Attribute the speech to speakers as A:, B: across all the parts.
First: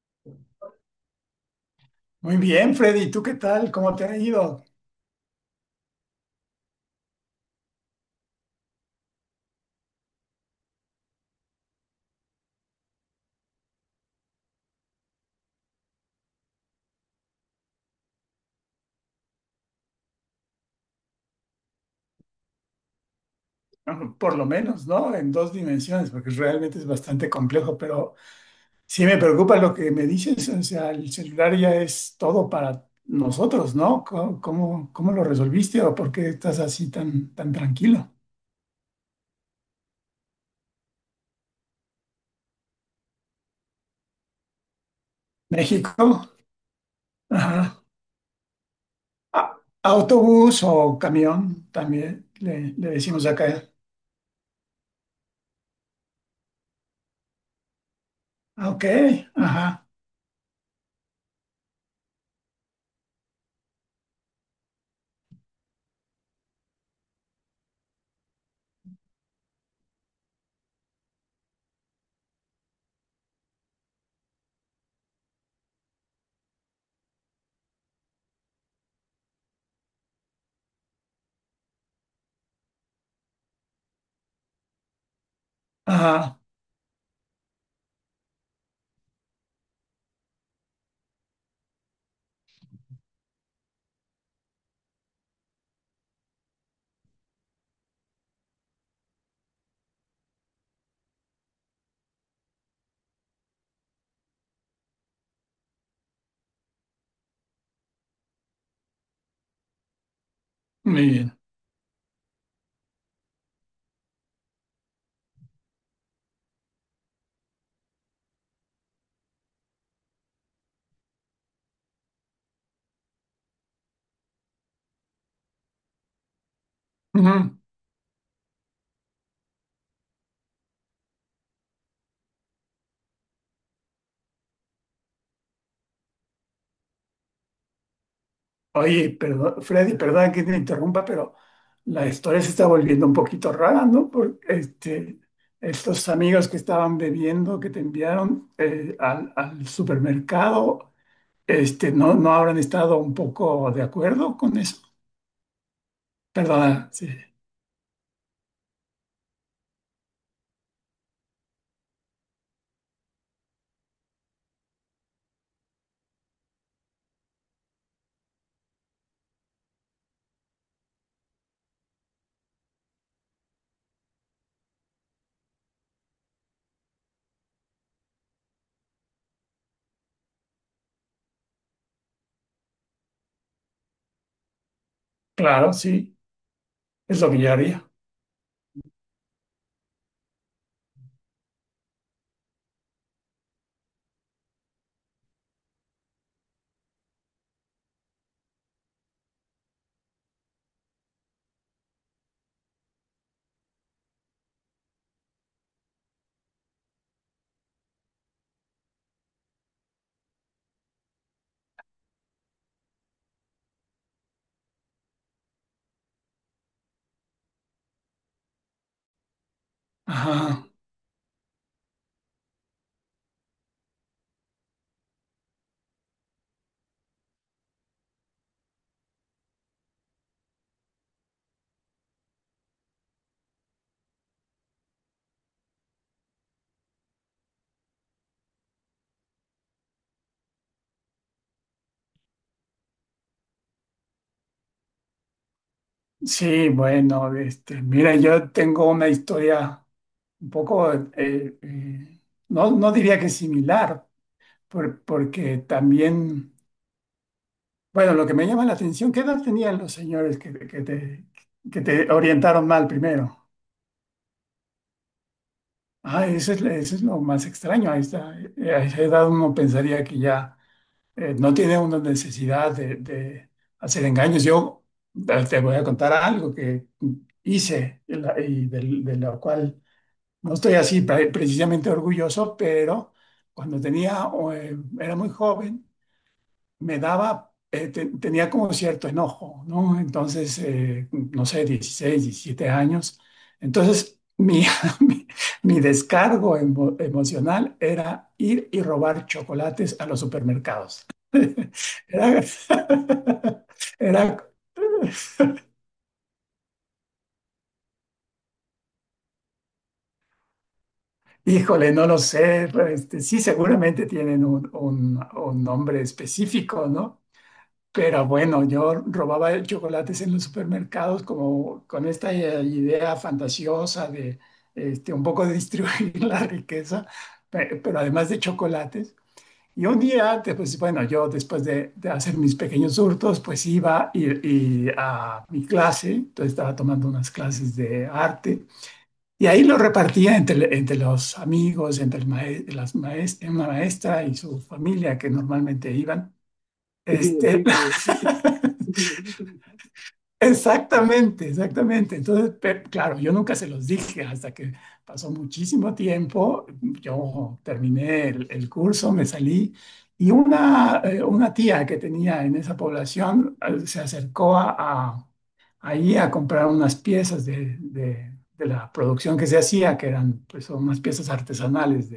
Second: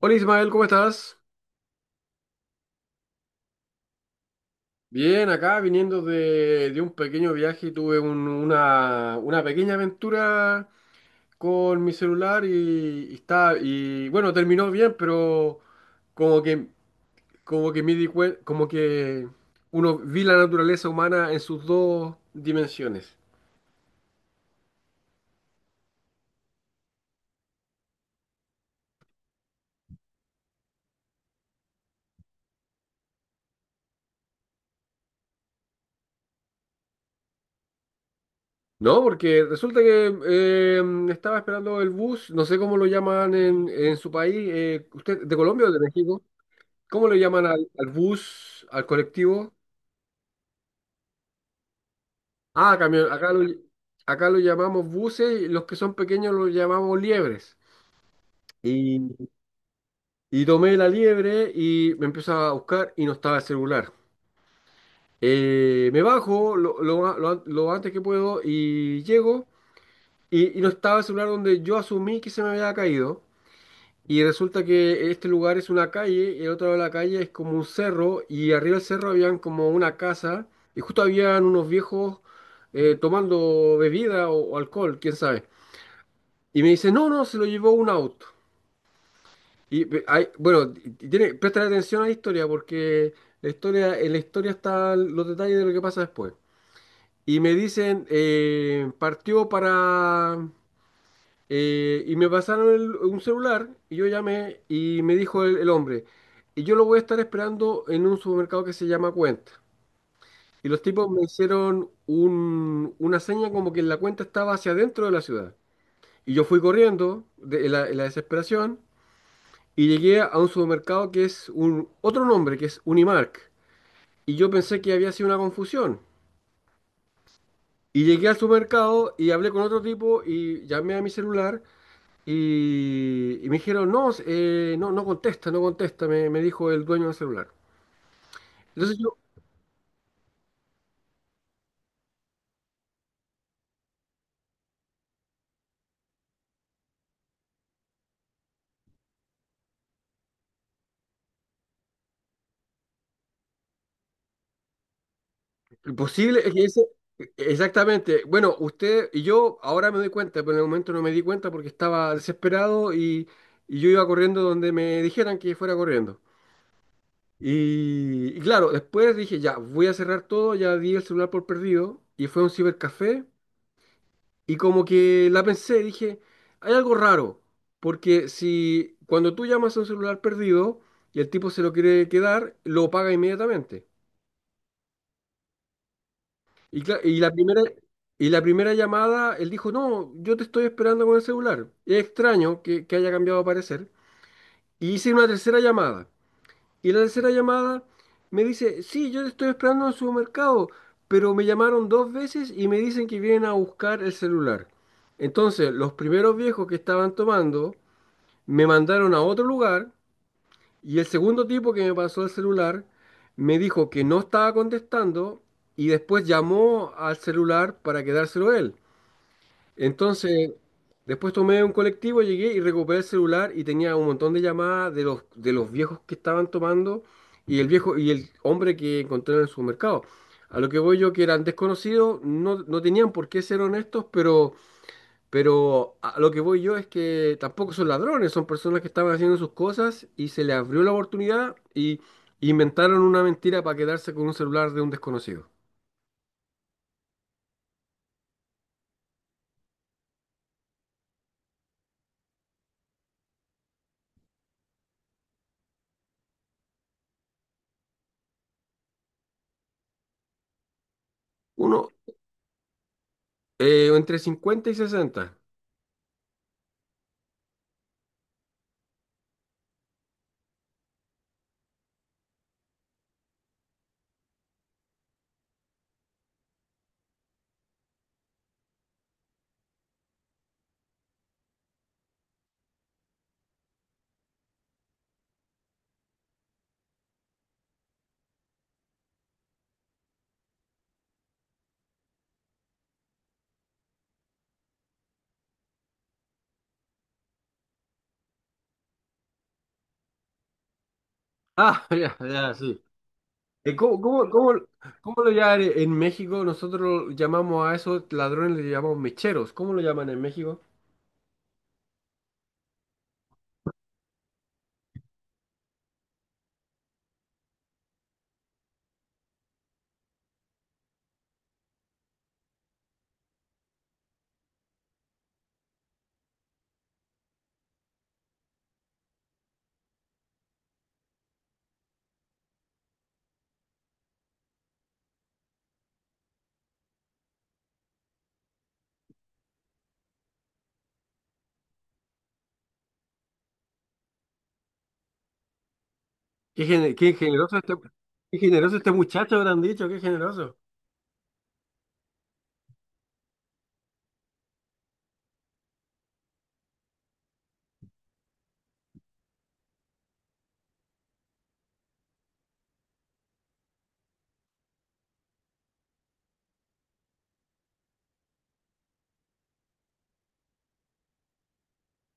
A: Hola Ismael, ¿cómo estás?
B: Muy bien, Freddy, ¿tú qué tal? ¿Cómo te ha ido?
A: Bien, acá viniendo de un pequeño viaje y tuve una pequeña aventura con mi celular y está y bueno, terminó bien, pero como que como que me di cuen- como que uno vi la naturaleza humana en sus dos dimensiones.
B: Bueno, por lo menos, ¿no? En dos dimensiones, porque realmente es bastante complejo, pero sí, me preocupa lo que me dices, o sea, el celular ya es todo para nosotros, ¿no? ¿Cómo lo resolviste o por qué estás así tan tranquilo?
A: No, porque resulta que estaba esperando el bus, no sé cómo lo llaman en su país, ¿usted de Colombia o de
B: México,
A: México? ¿Cómo le llaman al,
B: ajá.
A: al bus, al colectivo?
B: Autobús o camión, también
A: Ah,
B: le
A: camión,
B: decimos
A: acá lo,
B: acá.
A: acá lo llamamos buses, y los que son pequeños los llamamos liebres.
B: Ah, ok,
A: Y,
B: ajá,
A: y tomé la liebre y me empiezo a buscar y no estaba el celular. Me bajo lo a- lo an- lo antes que puedo y llego y no estaba el celular donde yo asumí que se me había caído. Y resulta que este lugar es una calle y el otro lado de la calle es como un cerro y arriba del cerro habían como una casa y justo habían unos viejos tomando bebida o alcohol, quién sabe.
B: ajá,
A: Y me dice, no, no, se lo llevó un auto. Bueno, presta atención a la historia porque en la historia están los detalles de lo que pasa después. Y me dicen, partió para. Y me pasaron un celular y yo llamé y me dijo el hombre, y yo lo voy a estar esperando en un supermercado que se llama Cuenta. Y los
B: muy
A: tipos me
B: bien.
A: hicieron una seña como que la cuenta estaba hacia adentro de la ciudad. Y yo fui corriendo de en la desesperación, y llegué a un supermercado que es un, otro nombre, que es Unimark. Y yo pensé que había sido una confusión. Y llegué al supermercado y hablé con otro tipo y llamé a mi celular y me dijeron, no, no, no contesta, no contesta, me dijo el dueño del celular. Entonces
B: Oye,
A: yo,
B: perdón, Freddy, perdón que te interrumpa, pero la historia se está volviendo un poquito rara, ¿no? Porque este, estos amigos que estaban bebiendo, que te enviaron al supermercado, este, ¿no, no habrán estado un poco de acuerdo con eso?
A: lo posible es que ese.
B: Perdona, sí.
A: Exactamente. Bueno, usted y yo ahora me doy cuenta, pero en el momento no me di cuenta porque estaba desesperado y yo iba corriendo donde me dijeran que fuera corriendo. Y claro, después dije, ya, voy a cerrar todo, ya di el celular por perdido y fue a un cibercafé y como que la pensé, dije, hay algo raro, porque si cuando tú llamas a un celular perdido y el tipo se lo quiere quedar, lo paga inmediatamente.
B: Claro, sí,
A: Y, cla- y
B: es lo
A: la
B: que yo
A: primera,
B: haría.
A: y la primera llamada, él dijo, no, yo te estoy esperando con el celular. Es extraño que haya cambiado de parecer. Y hice una tercera llamada. Y la tercera llamada me dice, sí, yo te estoy esperando en el supermercado, pero me llamaron dos veces y me dicen que vienen a buscar el celular. Entonces, los primeros viejos que estaban tomando me mandaron a otro lugar y el segundo tipo que me pasó el celular me dijo que no estaba contestando y después llamó al celular para quedárselo él. Entonces,
B: Ajá.
A: después tomé un colectivo, llegué y recuperé el celular y tenía un montón de llamadas de los, viejos que estaban tomando y el viejo y el hombre que encontré en el supermercado. A lo que voy yo, que eran desconocidos, no, no tenían por qué ser honestos, pero a lo que voy yo es que tampoco son ladrones, son personas que estaban haciendo sus cosas y se les abrió la oportunidad y inventaron una mentira para quedarse con un celular de un desconocido.
B: Sí, bueno, este, mira, yo tengo una historia un poco, no, no diría que similar, porque también... Bueno, lo que me llama la atención, ¿qué edad tenían los señores que, que
A: Uno,
B: te orientaron mal primero?
A: entre 50 y 60.
B: Ah, eso es lo más extraño. Ahí esta. A esa edad uno pensaría que ya no tiene una necesidad de hacer engaños. Yo te voy a contar algo que hice lo cual no estoy así precisamente orgulloso, pero cuando era muy joven. Me tenía como cierto enojo, ¿no? Entonces, no sé, 16 17 años. Entonces, mi, mi descargo emocional era ir y robar chocolates a los supermercados.
A: Ah, ya,
B: Era,
A: ya, sí. Eh, ¿Cómo, cómo,
B: era,
A: cómo, cómo lo llaman en México? Nosotros llamamos a esos ladrones, le llamamos mecheros. ¿Cómo lo llaman en México?
B: híjole, no lo sé, este, sí, seguramente tienen un nombre específico, ¿no? Pero bueno, yo robaba chocolates en los supermercados como con esta idea fantasiosa de este, un poco de distribuir la riqueza, pero además de chocolates. Y un día, pues bueno, yo después de hacer mis pequeños hurtos, pues iba y a mi clase, entonces estaba tomando unas clases de arte y ahí lo repartía entre los amigos, entre el mae- las maes- una maestra y su familia que normalmente iban.
A: Qué, gene- qué
B: Qué
A: generoso
B: Este,
A: este, qué
B: divertido.
A: generoso este muchacho, habrán dicho, qué generoso.
B: Exactamente, exactamente. Entonces, claro, yo nunca se los dije hasta que pasó muchísimo tiempo. Yo terminé el curso, me salí y una tía que tenía en esa población se acercó ahí a comprar unas piezas de la producción que se hacía, que eran pues, unas piezas artesanales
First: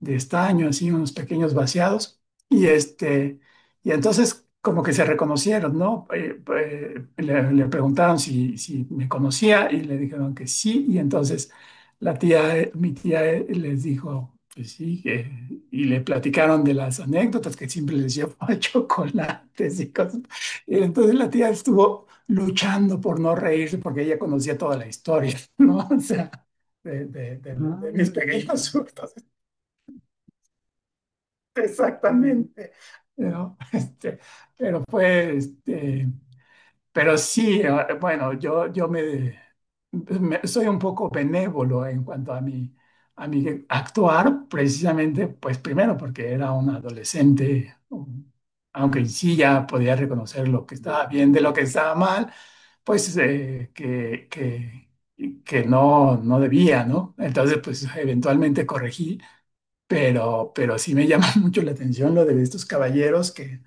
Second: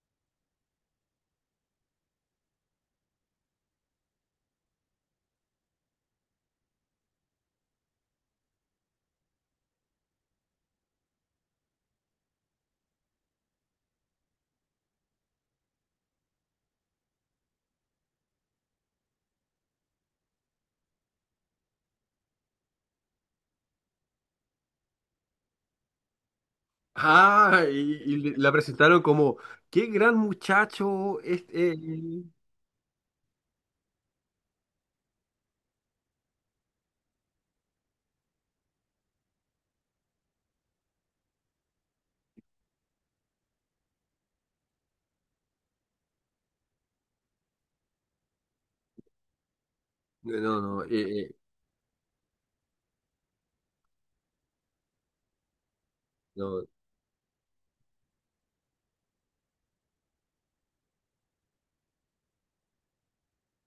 B: de estaño, así unos pequeños vaciados. Y, y entonces como que se reconocieron, ¿no? Le preguntaron si me conocía y le dijeron que sí. Y entonces mi tía les dijo que sí. Y le platicaron de las anécdotas que siempre les llevaba chocolates y cosas. Y entonces la tía estuvo luchando por no reírse porque ella conocía toda la historia, ¿no? O sea,
A: Ah,
B: de
A: y,
B: mis
A: y la
B: pequeños
A: presentaron
B: hurtos.
A: como, qué gran muchacho este.
B: Exactamente, ¿no? Este, pero fue, este, pero sí, bueno, soy un poco benévolo en cuanto a mi actuar, precisamente, pues primero porque era un adolescente, aunque sí ya podía reconocer
A: No,
B: lo que
A: no,
B: estaba bien
A: eh,
B: de lo que estaba mal, pues que no, no
A: no,
B: debía, ¿no? Entonces, pues eventualmente corregí, pero sí me llama mucho la atención lo de estos caballeros que,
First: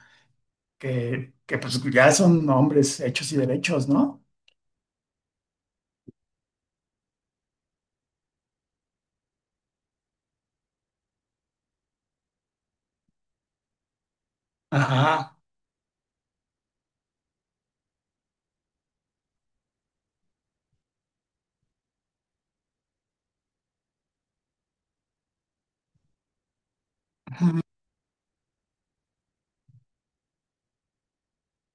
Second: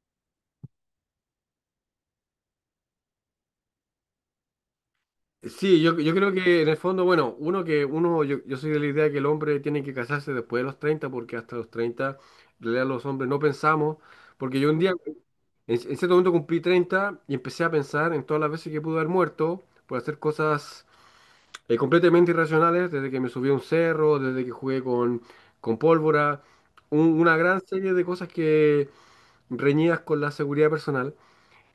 B: que, que pues ya son hombres hechos y derechos, ¿no?
A: sí, yo, creo que en el fondo, bueno, yo soy de la idea que el hombre tiene que casarse después de los 30 porque hasta los 30, en realidad los hombres no pensamos, porque yo un día, en,
B: Ajá.
A: en cierto momento cumplí 30 y empecé a pensar en todas las veces que pude haber muerto por hacer cosas completamente irracionales, desde que me subí a un cerro, desde que jugué con pólvora, una gran serie de cosas que reñidas con la seguridad personal.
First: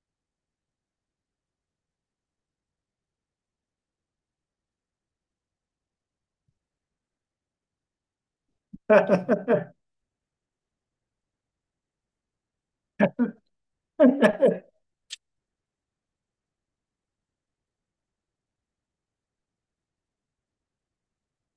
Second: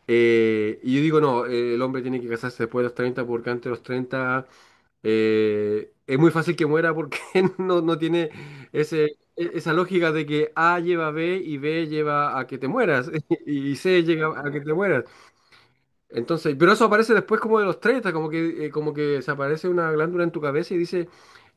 A: Y yo digo, no, el hombre tiene que casarse después de los 30 porque antes de los 30 es muy fácil que muera porque no, no tiene ese, esa lógica de que A lleva a B y B lleva a que te mueras y C llega a que te mueras. Entonces, pero eso aparece después como de los 30 como que se aparece una glándula en tu cabeza y dice,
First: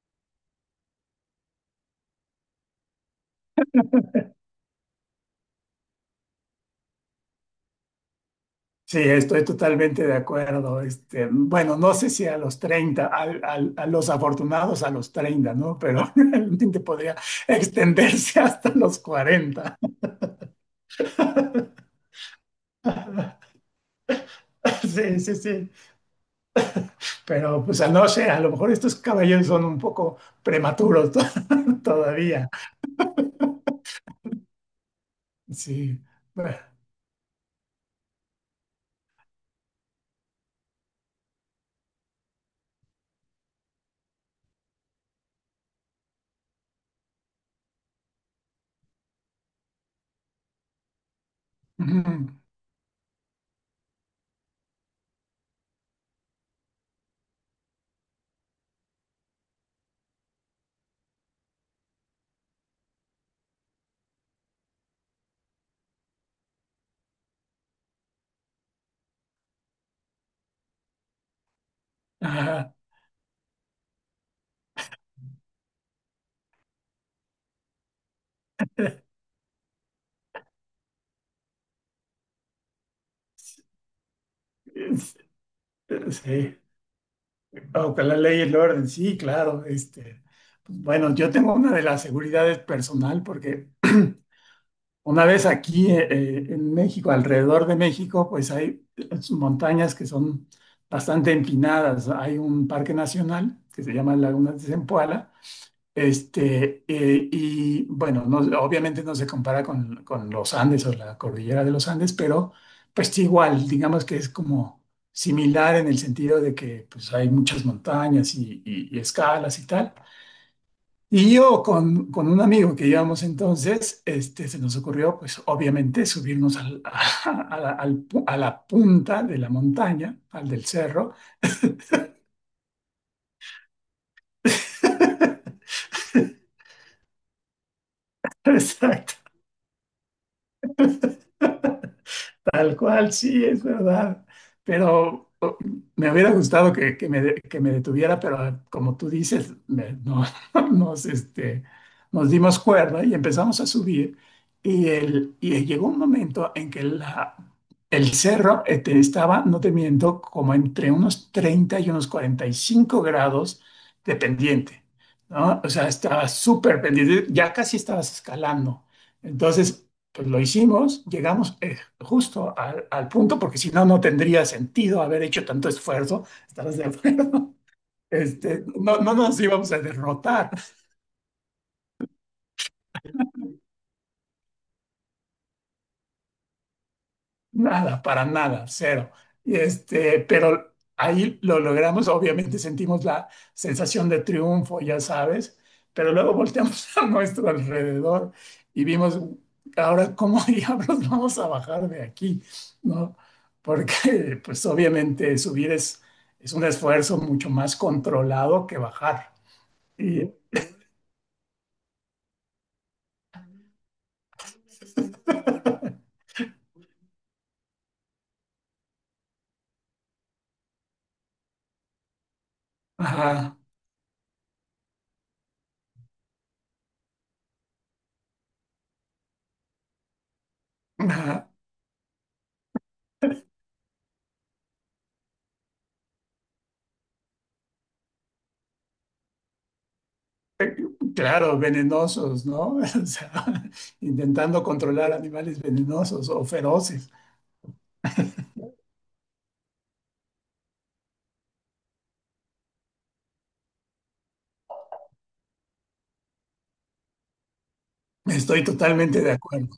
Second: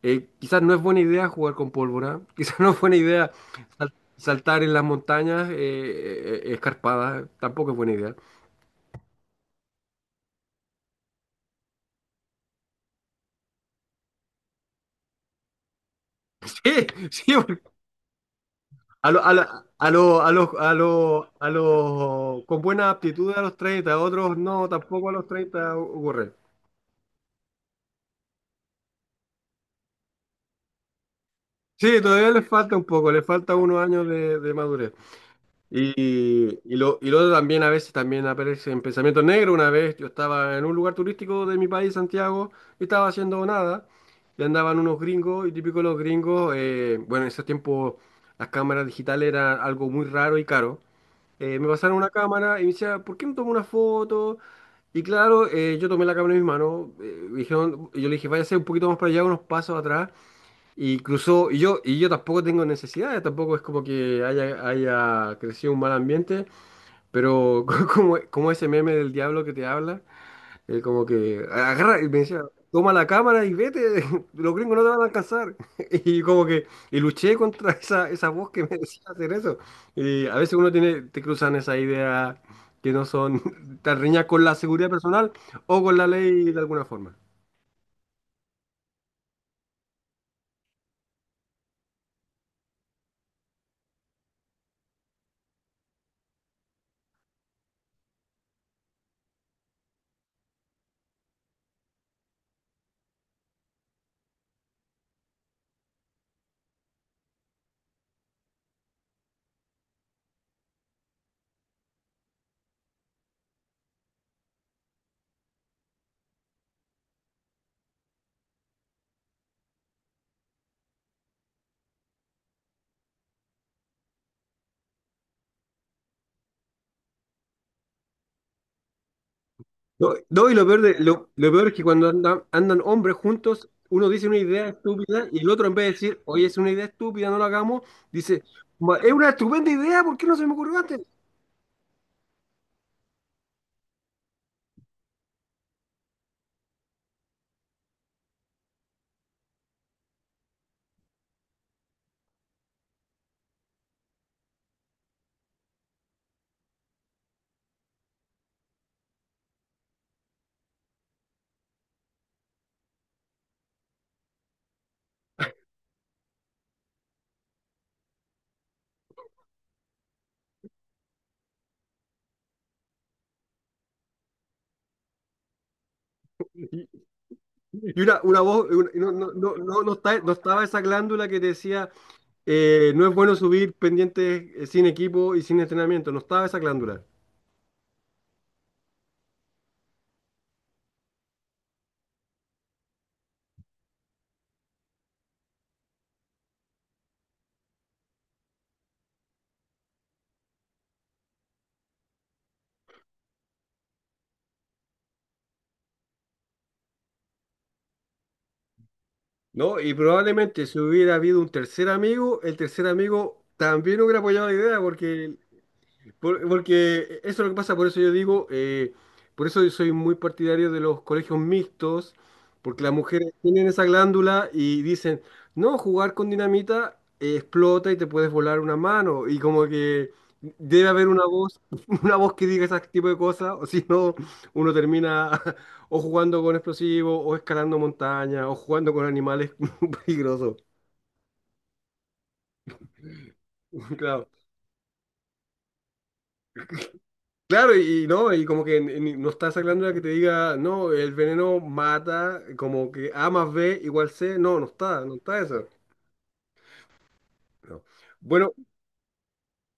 A: quizás no es buena idea jugar con pólvora, quizás no es buena idea saltar en las montañas escarpadas, tampoco es buena idea.
B: Sí, estoy totalmente de acuerdo. Este, bueno, no sé si a los 30, los afortunados a los 30, ¿no? Pero realmente
A: Sí,
B: podría
A: sí,
B: extenderse hasta los
A: A los a lo-
B: 40.
A: a lo- a los a los a los con buena aptitud a los 30 otros no, tampoco a
B: Sí,
A: los
B: sí, sí.
A: 30 ocurre.
B: Pero pues a no sé, a lo mejor estos caballeros son un poco prematuros
A: Sí, todavía les
B: todavía.
A: falta un poco, les falta unos años de madurez. Y,
B: Sí. Bueno,
A: y lo otro también a veces también aparece en pensamiento negro. Una vez yo estaba en un lugar turístico de mi país, Santiago, y estaba haciendo nada. Y andaban unos gringos, y típico los gringos, bueno, en ese tiempo las cámaras digitales eran algo muy raro y caro. Me pasaron una
B: ujú.
A: cámara y me decía, ¿por qué no tomo una foto? Y claro, yo tomé la cámara en mis manos, me dijeron, yo le dije, váyase un poquito más para allá, unos pasos atrás, y cruzó, y yo tampoco tengo necesidades, tampoco es como que haya crecido un mal ambiente, pero como ese meme del diablo que te habla, como que agarra y me decía,
B: Ajá.
A: toma la cámara y vete, los gringos no te van a alcanzar. Y luché contra esa voz que me decía hacer eso. Y a veces uno tiene, te cruzan esa idea que no son tan riñas con la seguridad
B: Es-
A: personal o con la ley
B: Sí,
A: de alguna forma.
B: bajo la ley y el orden, sí, claro. Este, pues, bueno, yo tengo una de las seguridades personal porque una vez aquí en México, alrededor de México, pues hay las montañas que son bastante empinadas. Hay un parque nacional que se llama Lagunas de Zempoala. Y bueno, obviamente no se compara con los Andes o la cordillera de los Andes, pero pues sí, igual, digamos que es como similar en el sentido de que pues hay muchas montañas y escalas y tal. Y yo con un amigo que íbamos entonces, este, se nos ocurrió pues obviamente subirnos a la punta de la
A: No,
B: montaña,
A: no,
B: al
A: y lo
B: del
A: peor,
B: cerro.
A: lo peor es que cuando andan hombres juntos, uno dice una idea estúpida y el otro en vez de decir, oye, es una idea estúpida, no lo hagamos, dice, es
B: Exacto.
A: una estupenda idea, ¿por qué no se me ocurrió antes?"
B: Tal cual, sí, es verdad. Pero me hubiera gustado que me detuviera, pero como tú dices, no, nos, este, nos dimos cuerda y empezamos a subir. Y llegó un momento en que el cerro este, estaba, no te miento, como entre unos 30 y unos 45 grados de pendiente, ¿no? O sea, estaba súper pendiente, ya casi estabas escalando. Entonces, pues lo hicimos, llegamos justo al punto, porque si no, no tendría sentido haber hecho tanto esfuerzo, estarás de acuerdo.
A: Y
B: Este, no, no nos íbamos a
A: no
B: derrotar.
A: estaba esa glándula que te decía, no es bueno subir pendientes sin equipo y sin entrenamiento, no estaba esa glándula,
B: Nada, para nada, cero. Y pero ahí lo logramos, obviamente sentimos la sensación de triunfo, ya sabes, pero luego volteamos a nuestro alrededor y vimos, ahora, ¿cómo diablos vamos a bajar de aquí? ¿No? Porque, pues obviamente subir es un esfuerzo mucho más controlado que bajar.
A: ¿no? Y
B: Y,
A: probablemente si hubiera habido un tercer amigo, el tercer amigo también hubiera apoyado la idea porque porque eso es lo que pasa, por eso yo soy muy partidario de los colegios mixtos, porque las mujeres
B: ajá,
A: tienen esa glándula y dicen, no, jugar con dinamita explota y te puedes volar una mano, y como que debe haber una
B: ajá.
A: voz, una voz que diga ese tipo de cosas, o si no, uno termina o jugando con explosivos, o escalando montañas, o jugando con animales peligrosos.
B: Claro, venenosos, ¿no? O sea,
A: Claro.
B: intentando controlar animales venenosos o feroces.
A: Claro, y no, y como que no está esa glándula que te diga, no, el veneno mata, como que A más B igual C, no, no está, no está eso. No. Bueno,
B: Estoy totalmente de acuerdo.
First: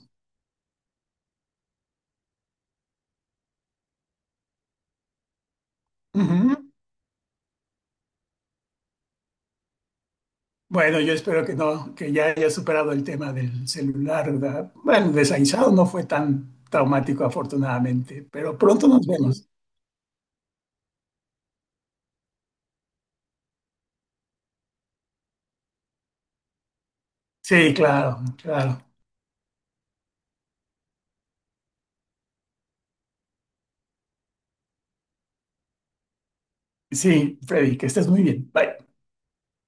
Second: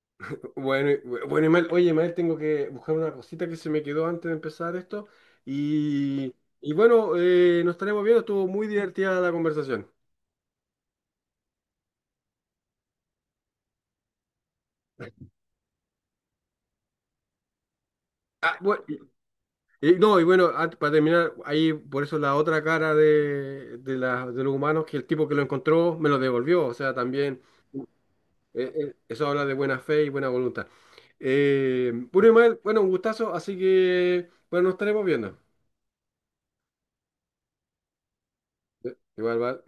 A: bueno, bueno, Imael, oye, Imael, tengo que buscar una cosita que se me quedó antes de empezar esto, y,
B: Ujú.
A: y bueno, nos estaremos viendo, estuvo muy divertida la conversación.
B: Bueno, yo espero que no, que ya haya superado el tema del celular, ¿verdad? Bueno, de Saizao no fue tan traumático, afortunadamente,
A: Ah,
B: pero
A: bueno,
B: pronto nos vemos.
A: y no, y bueno, para terminar, ahí por eso la otra cara de los humanos, que el tipo que lo encontró me lo devolvió, o sea, también.
B: Sí, claro, claro.
A: Eso habla de buena fe y buena voluntad. Bueno, Ismael, bueno, un gustazo, así que, bueno, nos estaremos viendo.
B: Sí, Freddy, que estés muy bien. Bye.
A: Igual, va.